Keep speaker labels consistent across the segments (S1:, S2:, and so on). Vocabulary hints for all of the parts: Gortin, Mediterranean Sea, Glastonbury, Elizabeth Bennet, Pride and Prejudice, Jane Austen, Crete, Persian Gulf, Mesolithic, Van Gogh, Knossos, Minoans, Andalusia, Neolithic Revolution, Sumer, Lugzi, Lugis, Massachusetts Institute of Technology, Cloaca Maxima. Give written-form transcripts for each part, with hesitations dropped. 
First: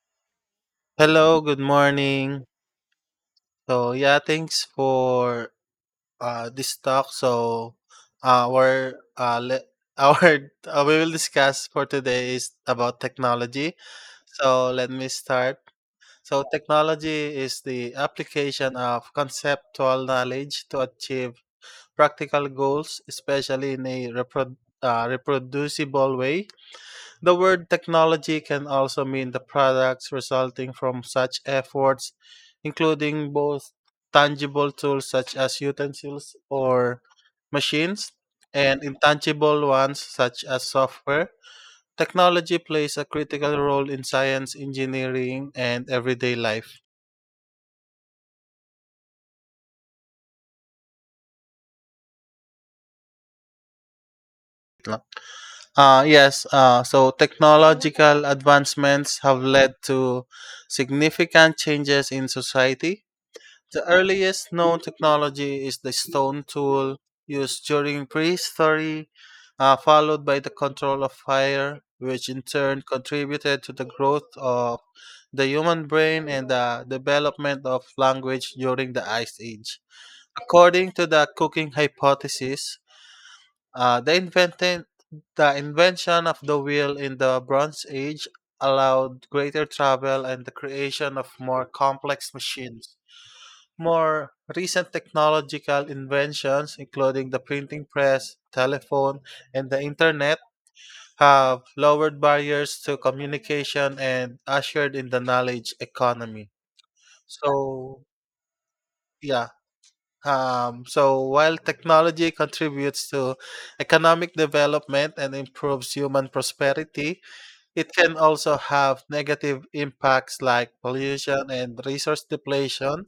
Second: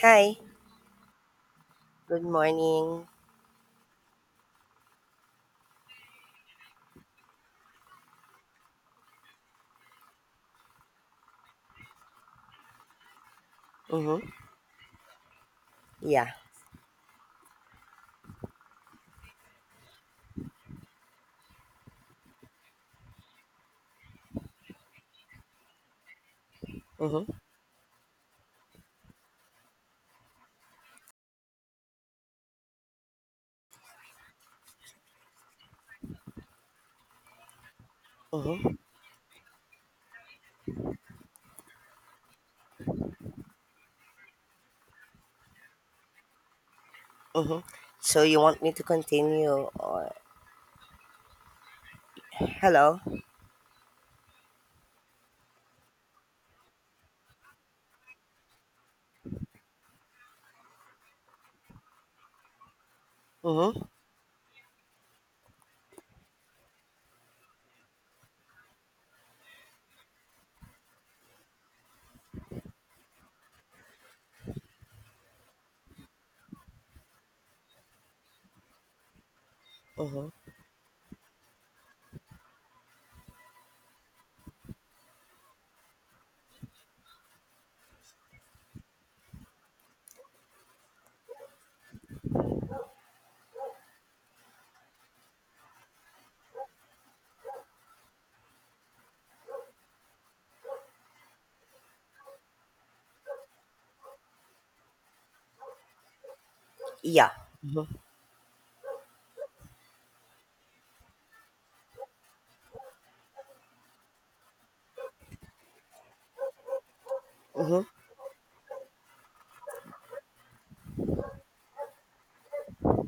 S1: Hi,
S2: Hello, good
S1: good
S2: morning.
S1: morning.
S2: So yeah, thanks for this talk. So uh, our uh, le- our we will discuss for today is about technology.
S1: Mm-hmm.
S2: So let me start.
S1: Yeah.
S2: So technology is the application of conceptual knowledge to achieve practical goals, especially in a reproducible way.
S1: Mm-hmm.
S2: The word technology can also mean the products resulting from such efforts, including both tangible tools such as utensils or machines,
S1: Mm-hmm.
S2: and intangible ones such as software. Technology plays a critical role in science, engineering, and everyday life.
S1: Mm-hmm. So you want me to continue or hello?
S2: Yes, so technological advancements have led to significant changes in society. The
S1: Mm-hmm.
S2: earliest known technology is the stone tool used during prehistory, followed by the control of fire, which in turn contributed to the growth of the human brain and the development of language during the Ice Age.
S1: Mm-hmm.
S2: According to the cooking hypothesis, uh, the, invented, the invention of the wheel in the Bronze Age allowed greater travel and the creation of more complex machines. More recent technological inventions, including the printing press, telephone, and the internet, have lowered barriers to communication and ushered in the knowledge economy.
S1: Yeah. Mm-hmm.
S2: So, yeah. So while technology contributes to economic development and improves human prosperity,
S1: Mm-hmm.
S2: it can also have negative impacts like pollution and resource depletion,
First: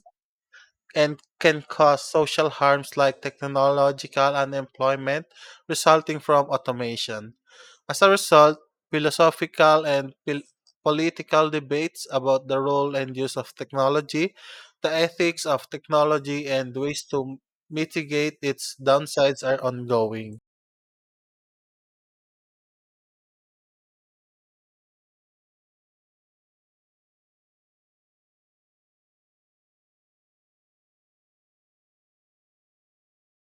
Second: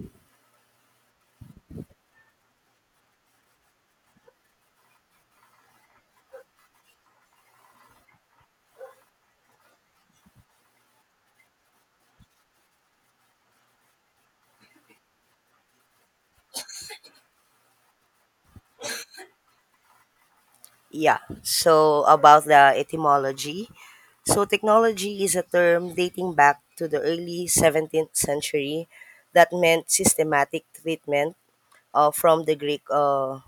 S2: and can cause social harms like technological unemployment resulting from automation. As a result, philosophical and political debates about the role and use of technology, the ethics of technology, and ways to mitigate its downsides are ongoing.
S1: Yeah. So about the etymology. So technology is a term dating back to the early 17th century that meant systematic treatment from the Greek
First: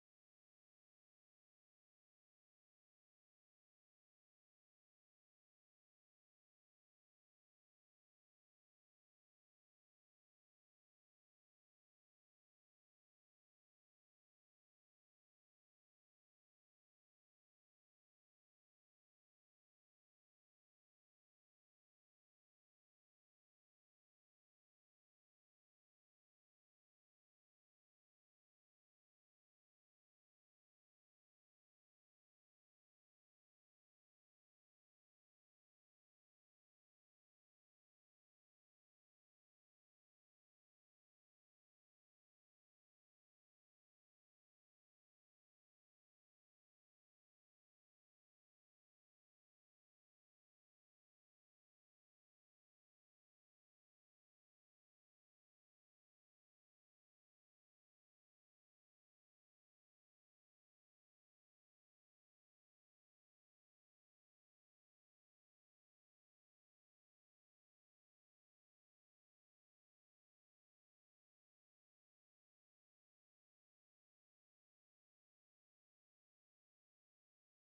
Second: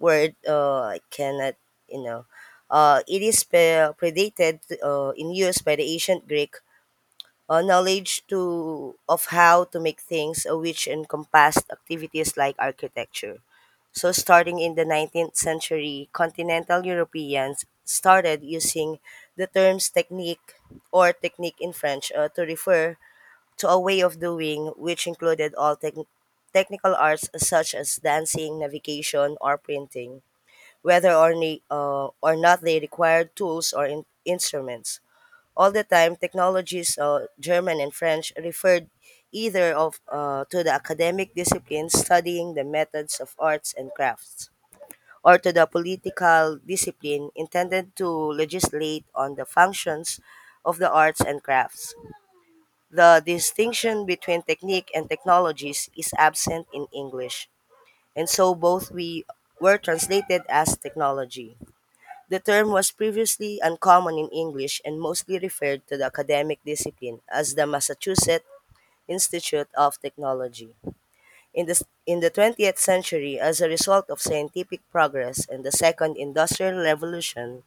S1: word I cannot, you know. It is predated in use by the ancient Greek knowledge to of how to make things, which encompassed activities like architecture. So, starting in the 19th century, continental Europeans started using the terms technique or technique in French to refer to a way of doing which included all technical arts such as dancing, navigation, or printing whether or not they required tools or instruments. All the time, technologies, German and French, referred either of to the academic discipline studying the methods of arts and crafts, or to the political discipline intended to legislate on the functions of the arts and crafts. The distinction between technique and technologies is absent in English, and so both we were translated as technology. The term was previously uncommon in English and mostly referred to the academic discipline as the Massachusetts Institute of Technology. In the, in the 20th century, as a result of scientific progress and the Second Industrial Revolution,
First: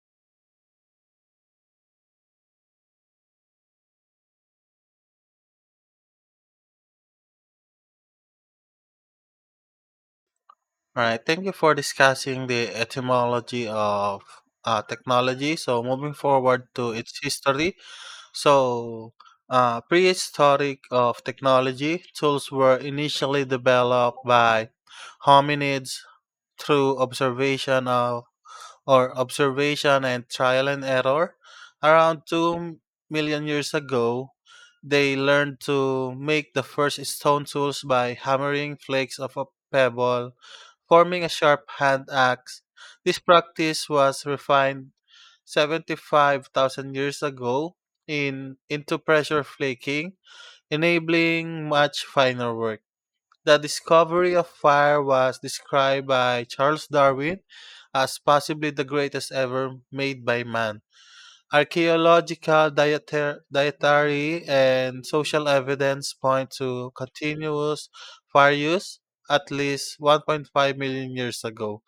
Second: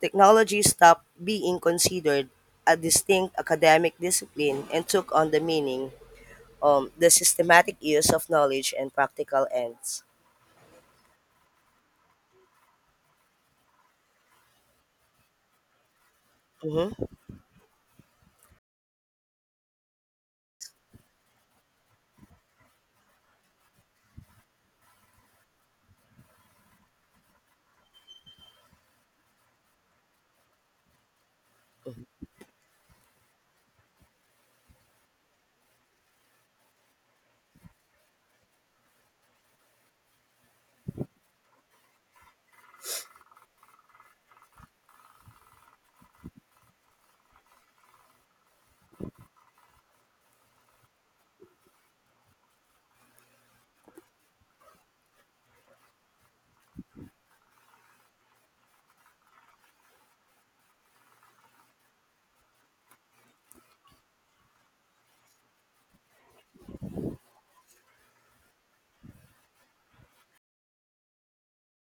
S1: technology stopped being considered a distinct academic discipline and took on the meaning the systematic use of knowledge and practical ends.
S2: All right, thank you for discussing the etymology of technology. So, moving forward to
S1: Mhm,
S2: its history. So, prehistoric of technology, tools were initially developed by hominids through observation of, or observation and trial and error. Around 2 million years ago, they learned to make the first stone tools by hammering flakes of a pebble, forming a sharp hand axe. This practice was refined 75,000 years ago in into pressure flaking, enabling much finer work. The discovery of fire was described by Charles Darwin as possibly the greatest ever made by man. Archaeological, dietary, and social evidence point to continuous fire use at least 1.5 million years ago.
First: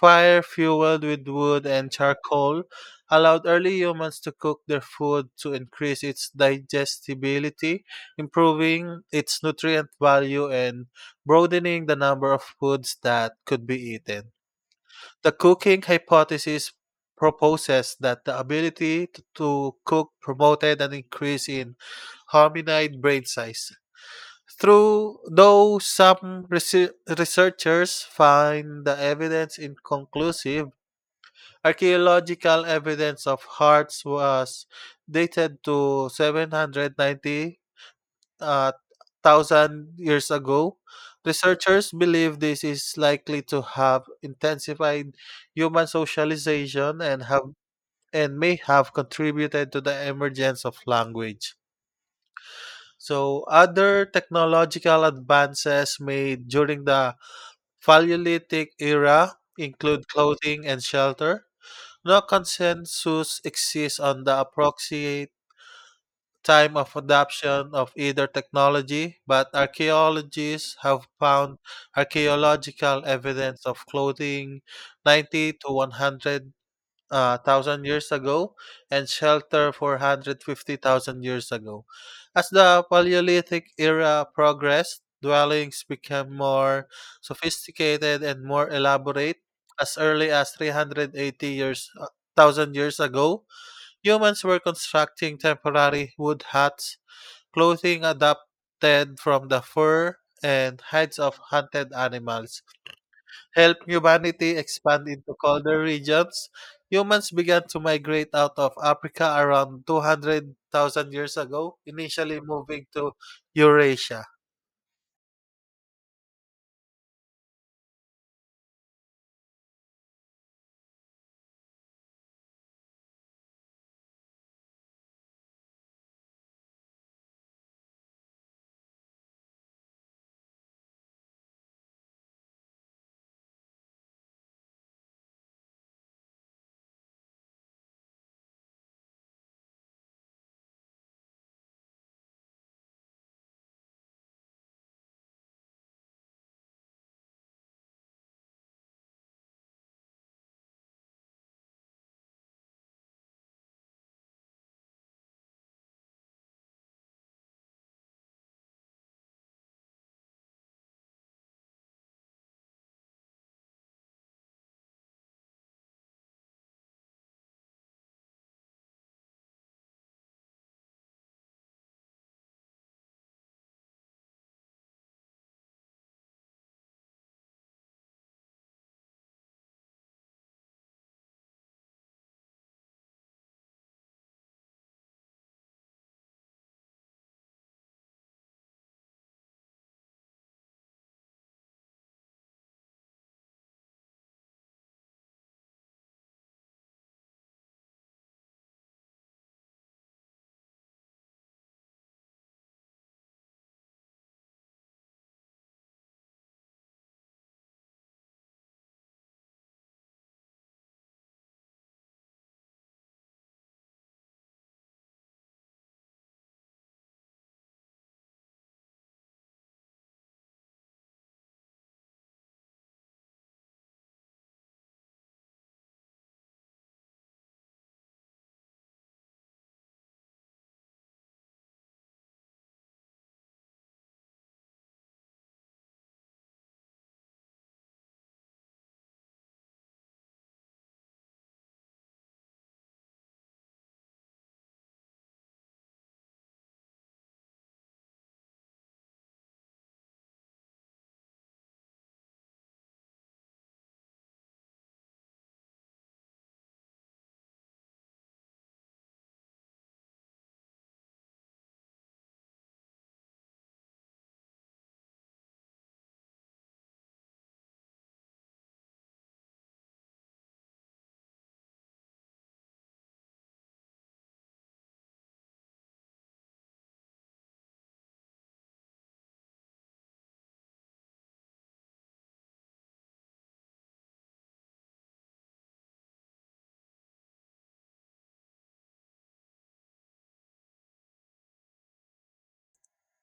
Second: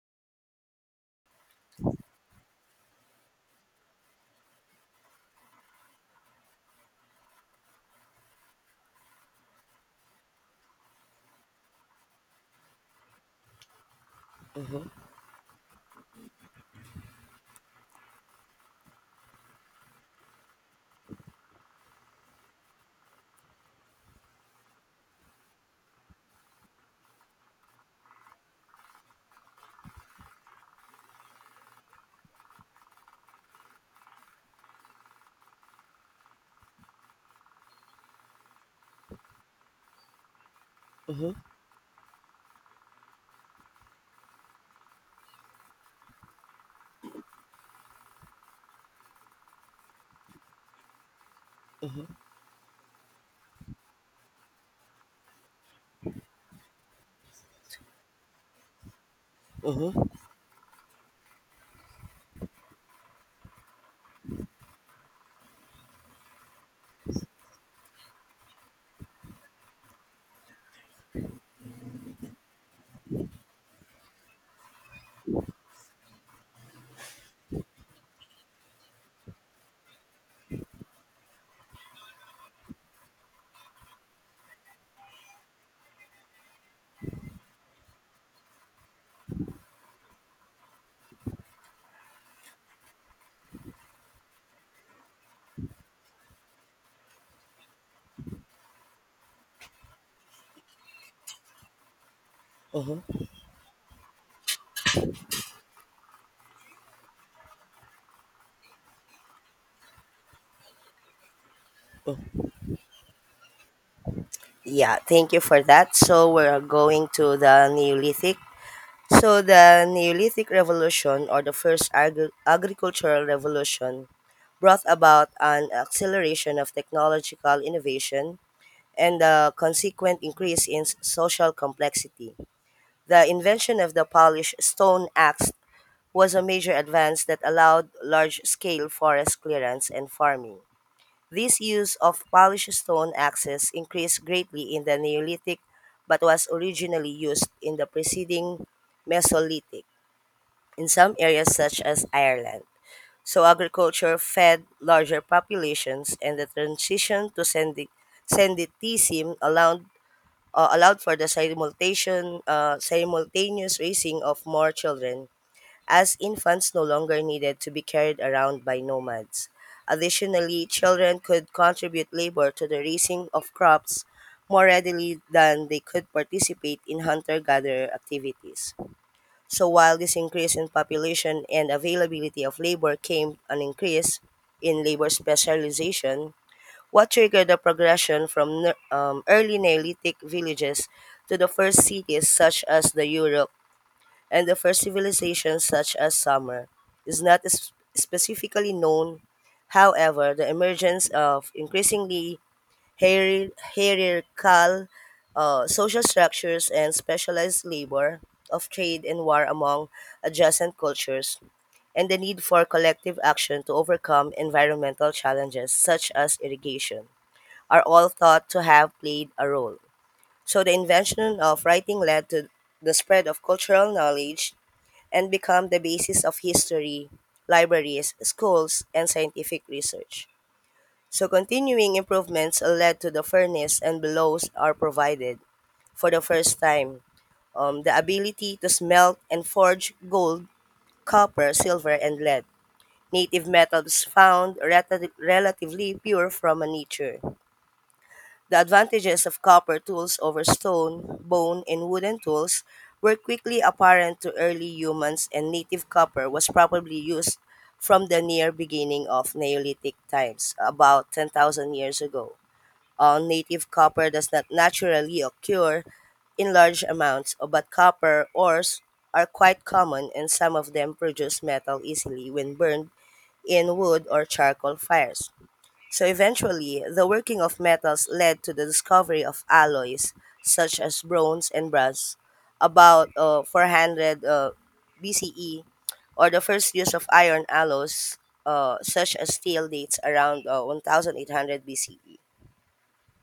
S2: Fire fueled with wood and charcoal allowed early humans to cook their food to increase its digestibility, improving its nutrient value and broadening the number of foods that could be eaten.
S1: mhm,
S2: The cooking hypothesis proposes that the ability to cook promoted an increase in hominid brain size. Through though some researchers find the evidence inconclusive, archaeological evidence of hearts was dated to 790 uh, thousand years ago.
S1: mhm,
S2: Researchers believe this is likely to have intensified human socialization, and may have contributed to the emergence of language.
S1: mhm,
S2: So, other technological advances made during the Paleolithic era include
S1: mhm.
S2: clothing and shelter. No consensus exists on the approximate time of adoption of either technology, but archaeologists have found archaeological evidence of clothing 90 to 100 thousand years ago, and shelter 450,000 years ago. As the Paleolithic era progressed, dwellings became more sophisticated and more elaborate. As early as three hundred eighty years thousand years ago, humans were constructing temporary wood huts, clothing adapted from the fur and hides of hunted animals. Help humanity expand into colder regions, humans began to migrate out of Africa around 200,000 years ago, initially moving to Eurasia.
S1: Yeah, thank you for that. So we're going to the Neolithic. So the Neolithic Revolution, or the first agricultural revolution, brought about an acceleration of technological innovation and the consequent increase in social complexity. The invention of the Polish stone axe was a major advance that allowed large scale forest clearance and farming. This use of polished stone axes increased greatly in the Neolithic but was originally used in the preceding Mesolithic in some areas such as Ireland. So agriculture fed larger populations and the transition to sedentism allowed allowed for the simultaneous raising of more children as infants no longer needed to be carried around by nomads. Additionally, children could contribute labor to the raising of crops more readily than they could participate in hunter gatherer activities. So, while this increase in population and availability of labor came an increase in labor specialization, what triggered the progression from early Neolithic villages to the first cities such as the Europe and the first civilizations such as Sumer is not specifically known. However, the emergence of increasingly hierarchical social structures and specialized labor of trade and war among adjacent cultures and the need for collective action to overcome environmental challenges such as irrigation are all thought to have played a role. So the invention of writing led to the spread of cultural knowledge and become the basis of history, libraries, schools, and scientific research. So continuing improvements led to the furnace and bellows are provided for the first time. The ability to smelt and forge gold, copper, silver, and lead. Native metals found relatively pure from nature. The advantages of copper tools over stone, bone, and wooden tools were quickly apparent to early humans, and native copper was probably used from the near beginning of Neolithic times, about 10,000 years ago. Native copper does not naturally occur in large amounts, but copper ores are quite common, and some of them produce metal easily when burned in wood or charcoal fires. So eventually, the working of metals led to the discovery of alloys such as bronze and brass about 400 BCE, or the first use of iron alloys such as steel dates around 1800 BCE.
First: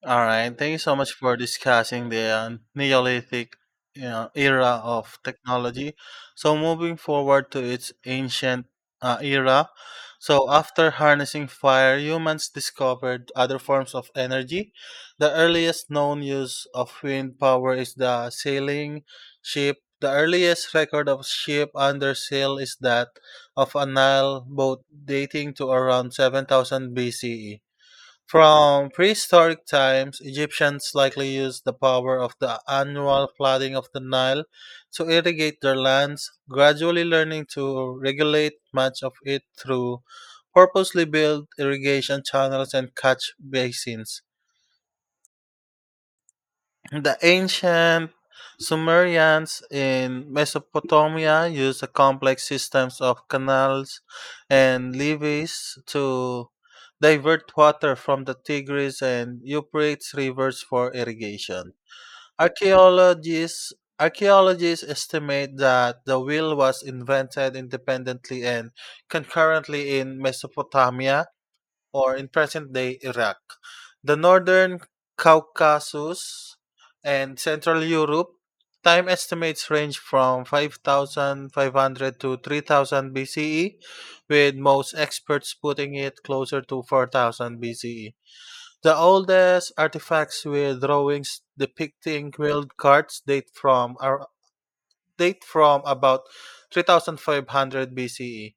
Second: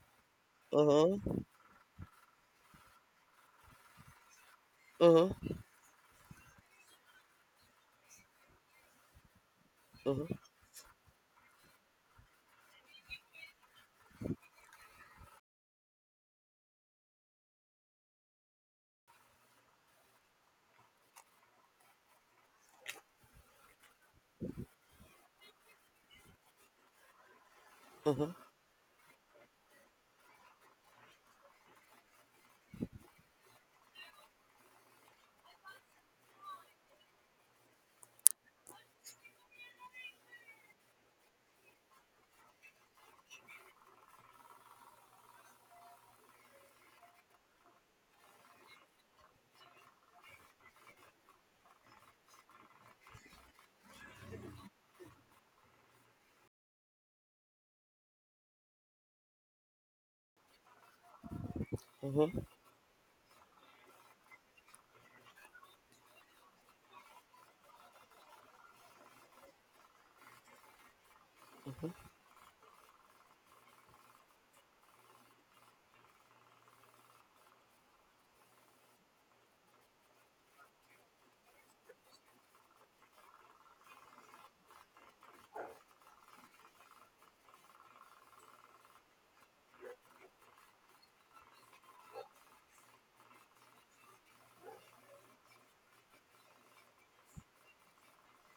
S2: All right. Thank you so much for
S1: Mm-hmm.
S2: discussing the Neolithic era of
S1: Mm-hmm.
S2: technology. So, moving forward to its ancient era.
S1: Mm-hmm.
S2: So, after harnessing fire, humans discovered other forms of energy. The earliest known use of wind power is the sailing ship. The earliest record of ship under sail is that of a Nile boat dating to around 7000 BCE.
S1: Mm-hmm.
S2: From prehistoric times, Egyptians likely used the power of the annual flooding of the Nile to irrigate their lands, gradually learning to regulate much of it through purposely built irrigation channels and catch basins. The ancient Sumerians in Mesopotamia used the complex systems of canals and levees to divert water from the Tigris and Euphrates rivers for irrigation.
S1: Mm-hmm.
S2: Archaeologists Archaeologists estimate that the wheel was invented independently and concurrently in Mesopotamia,
S1: Mm-hmm.
S2: or in present day Iraq. The northern Caucasus and Central Europe time estimates range from 5500 to 3000 BCE, with most experts putting it closer to 4000 BCE. The oldest artifacts with drawings depicting wheeled carts date from about 3500 BCE.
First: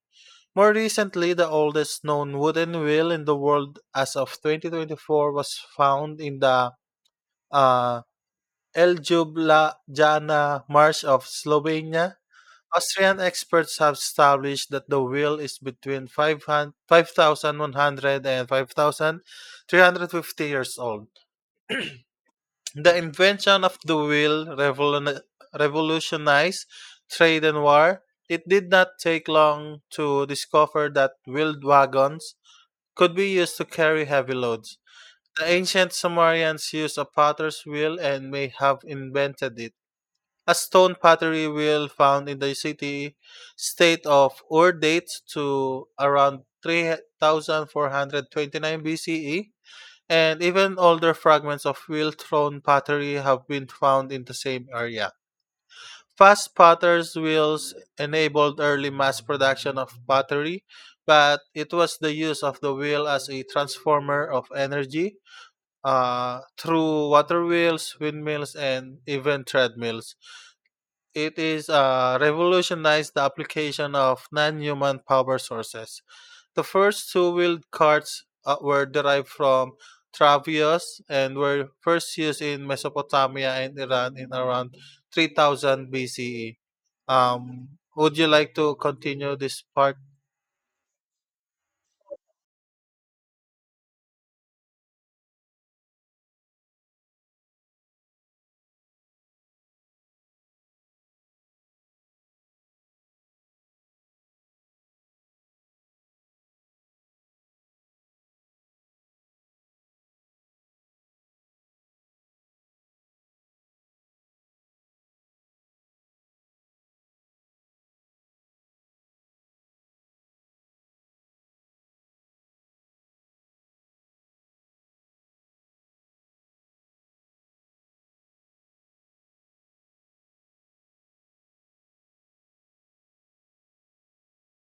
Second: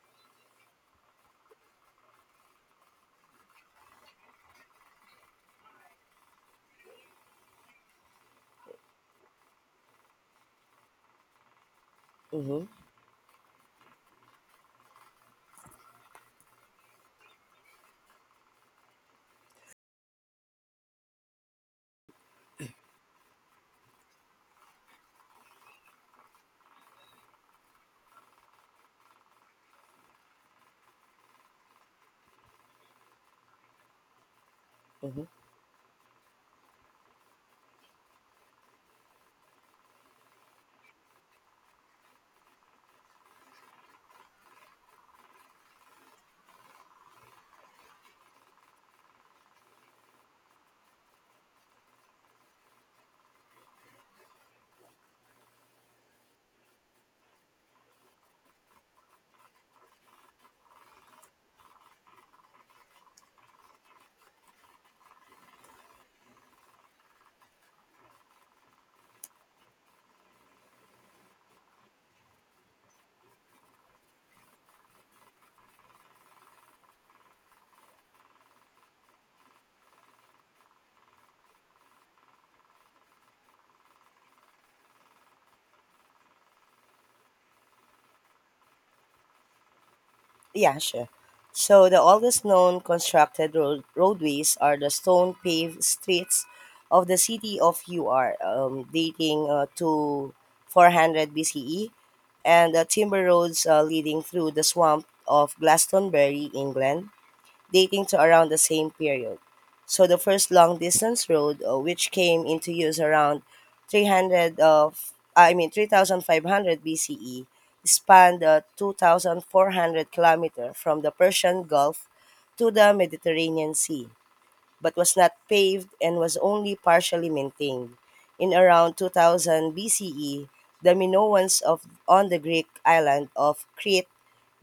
S2: More recently, the oldest known wooden wheel in the world as of 2024 was found in the uh, Ljubljana Marsh of Slovenia.
S1: Mm-hmm.
S2: Austrian experts have established that the wheel is between 500 5,100 and 5,350 years old. The invention of the wheel revolutionized trade and war. It did not take long to discover that wheeled wagons could be used to carry heavy loads. The ancient Sumerians used a potter's wheel and may have invented it. A stone pottery wheel found in the city state of Ur dates to around 3429 BCE, and even older fragments of wheel thrown pottery have been found in the same area. Fast potter's wheels enabled early mass production of pottery, but it was the use of the wheel as a transformer of energy through water wheels, windmills, and even treadmills. It is revolutionized the application of non human power sources. The first two-wheeled carts were derived from Travias and were first used in Mesopotamia and Iran in around 3000 BCE. Would you like to continue this part?
S1: Yeah, sure. So the oldest known constructed roadways are the stone paved streets of the city of UR, dating to 400 BCE, and the timber roads leading through the swamp of Glastonbury, England, dating to around the same period. So the first long distance road, which came into use around 300 of I mean 3500 BCE, spanned the 2400 kilometer from the Persian Gulf to the Mediterranean Sea, but was not paved and was only partially maintained. In around 2000 BCE, the Minoans of on the Greek island of Crete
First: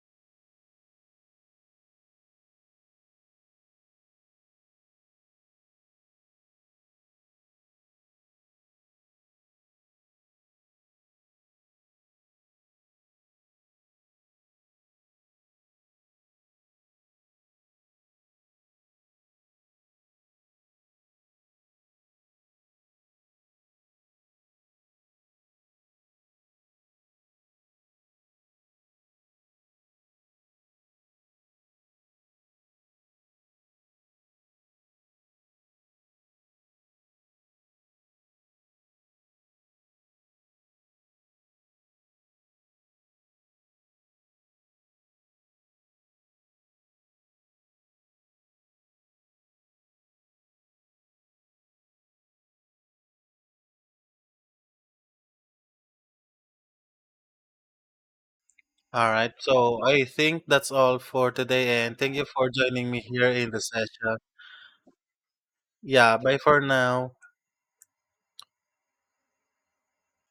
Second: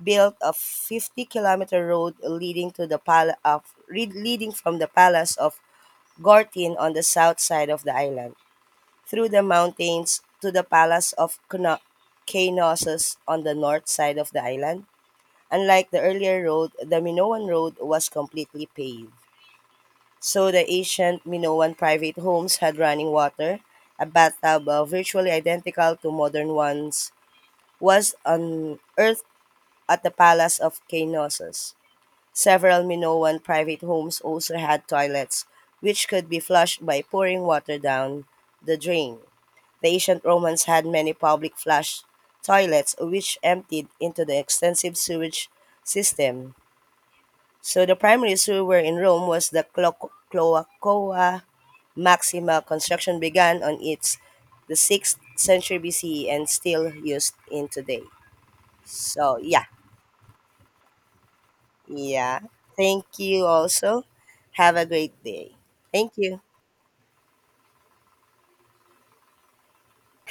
S1: built a 50-kilometer road leading to the leading from the palace of Gortin on the south side of the island through the mountains to the palace of Knossos on the north side of the island. Unlike the earlier road, the Minoan road was completely paved. So the ancient Minoan private homes had running water. A bathtub virtually identical to modern ones was unearthed at the palace of Knossos. Several Minoan private homes also had toilets, which could be flushed by pouring water down the drain. The ancient Romans had many public flush toilets, which emptied into the extensive sewage system. So the primary sewer in Rome was the Cloacoa Maxima. Construction began on its the 6th century BCE and still used in today.
S2: All right.
S1: So yeah,
S2: So I think that's all for today, and thank you
S1: Yeah.
S2: for joining me
S1: Thank
S2: here
S1: you
S2: in the
S1: also.
S2: session.
S1: Have a great day. Thank
S2: Yeah. Bye
S1: you.
S2: for now.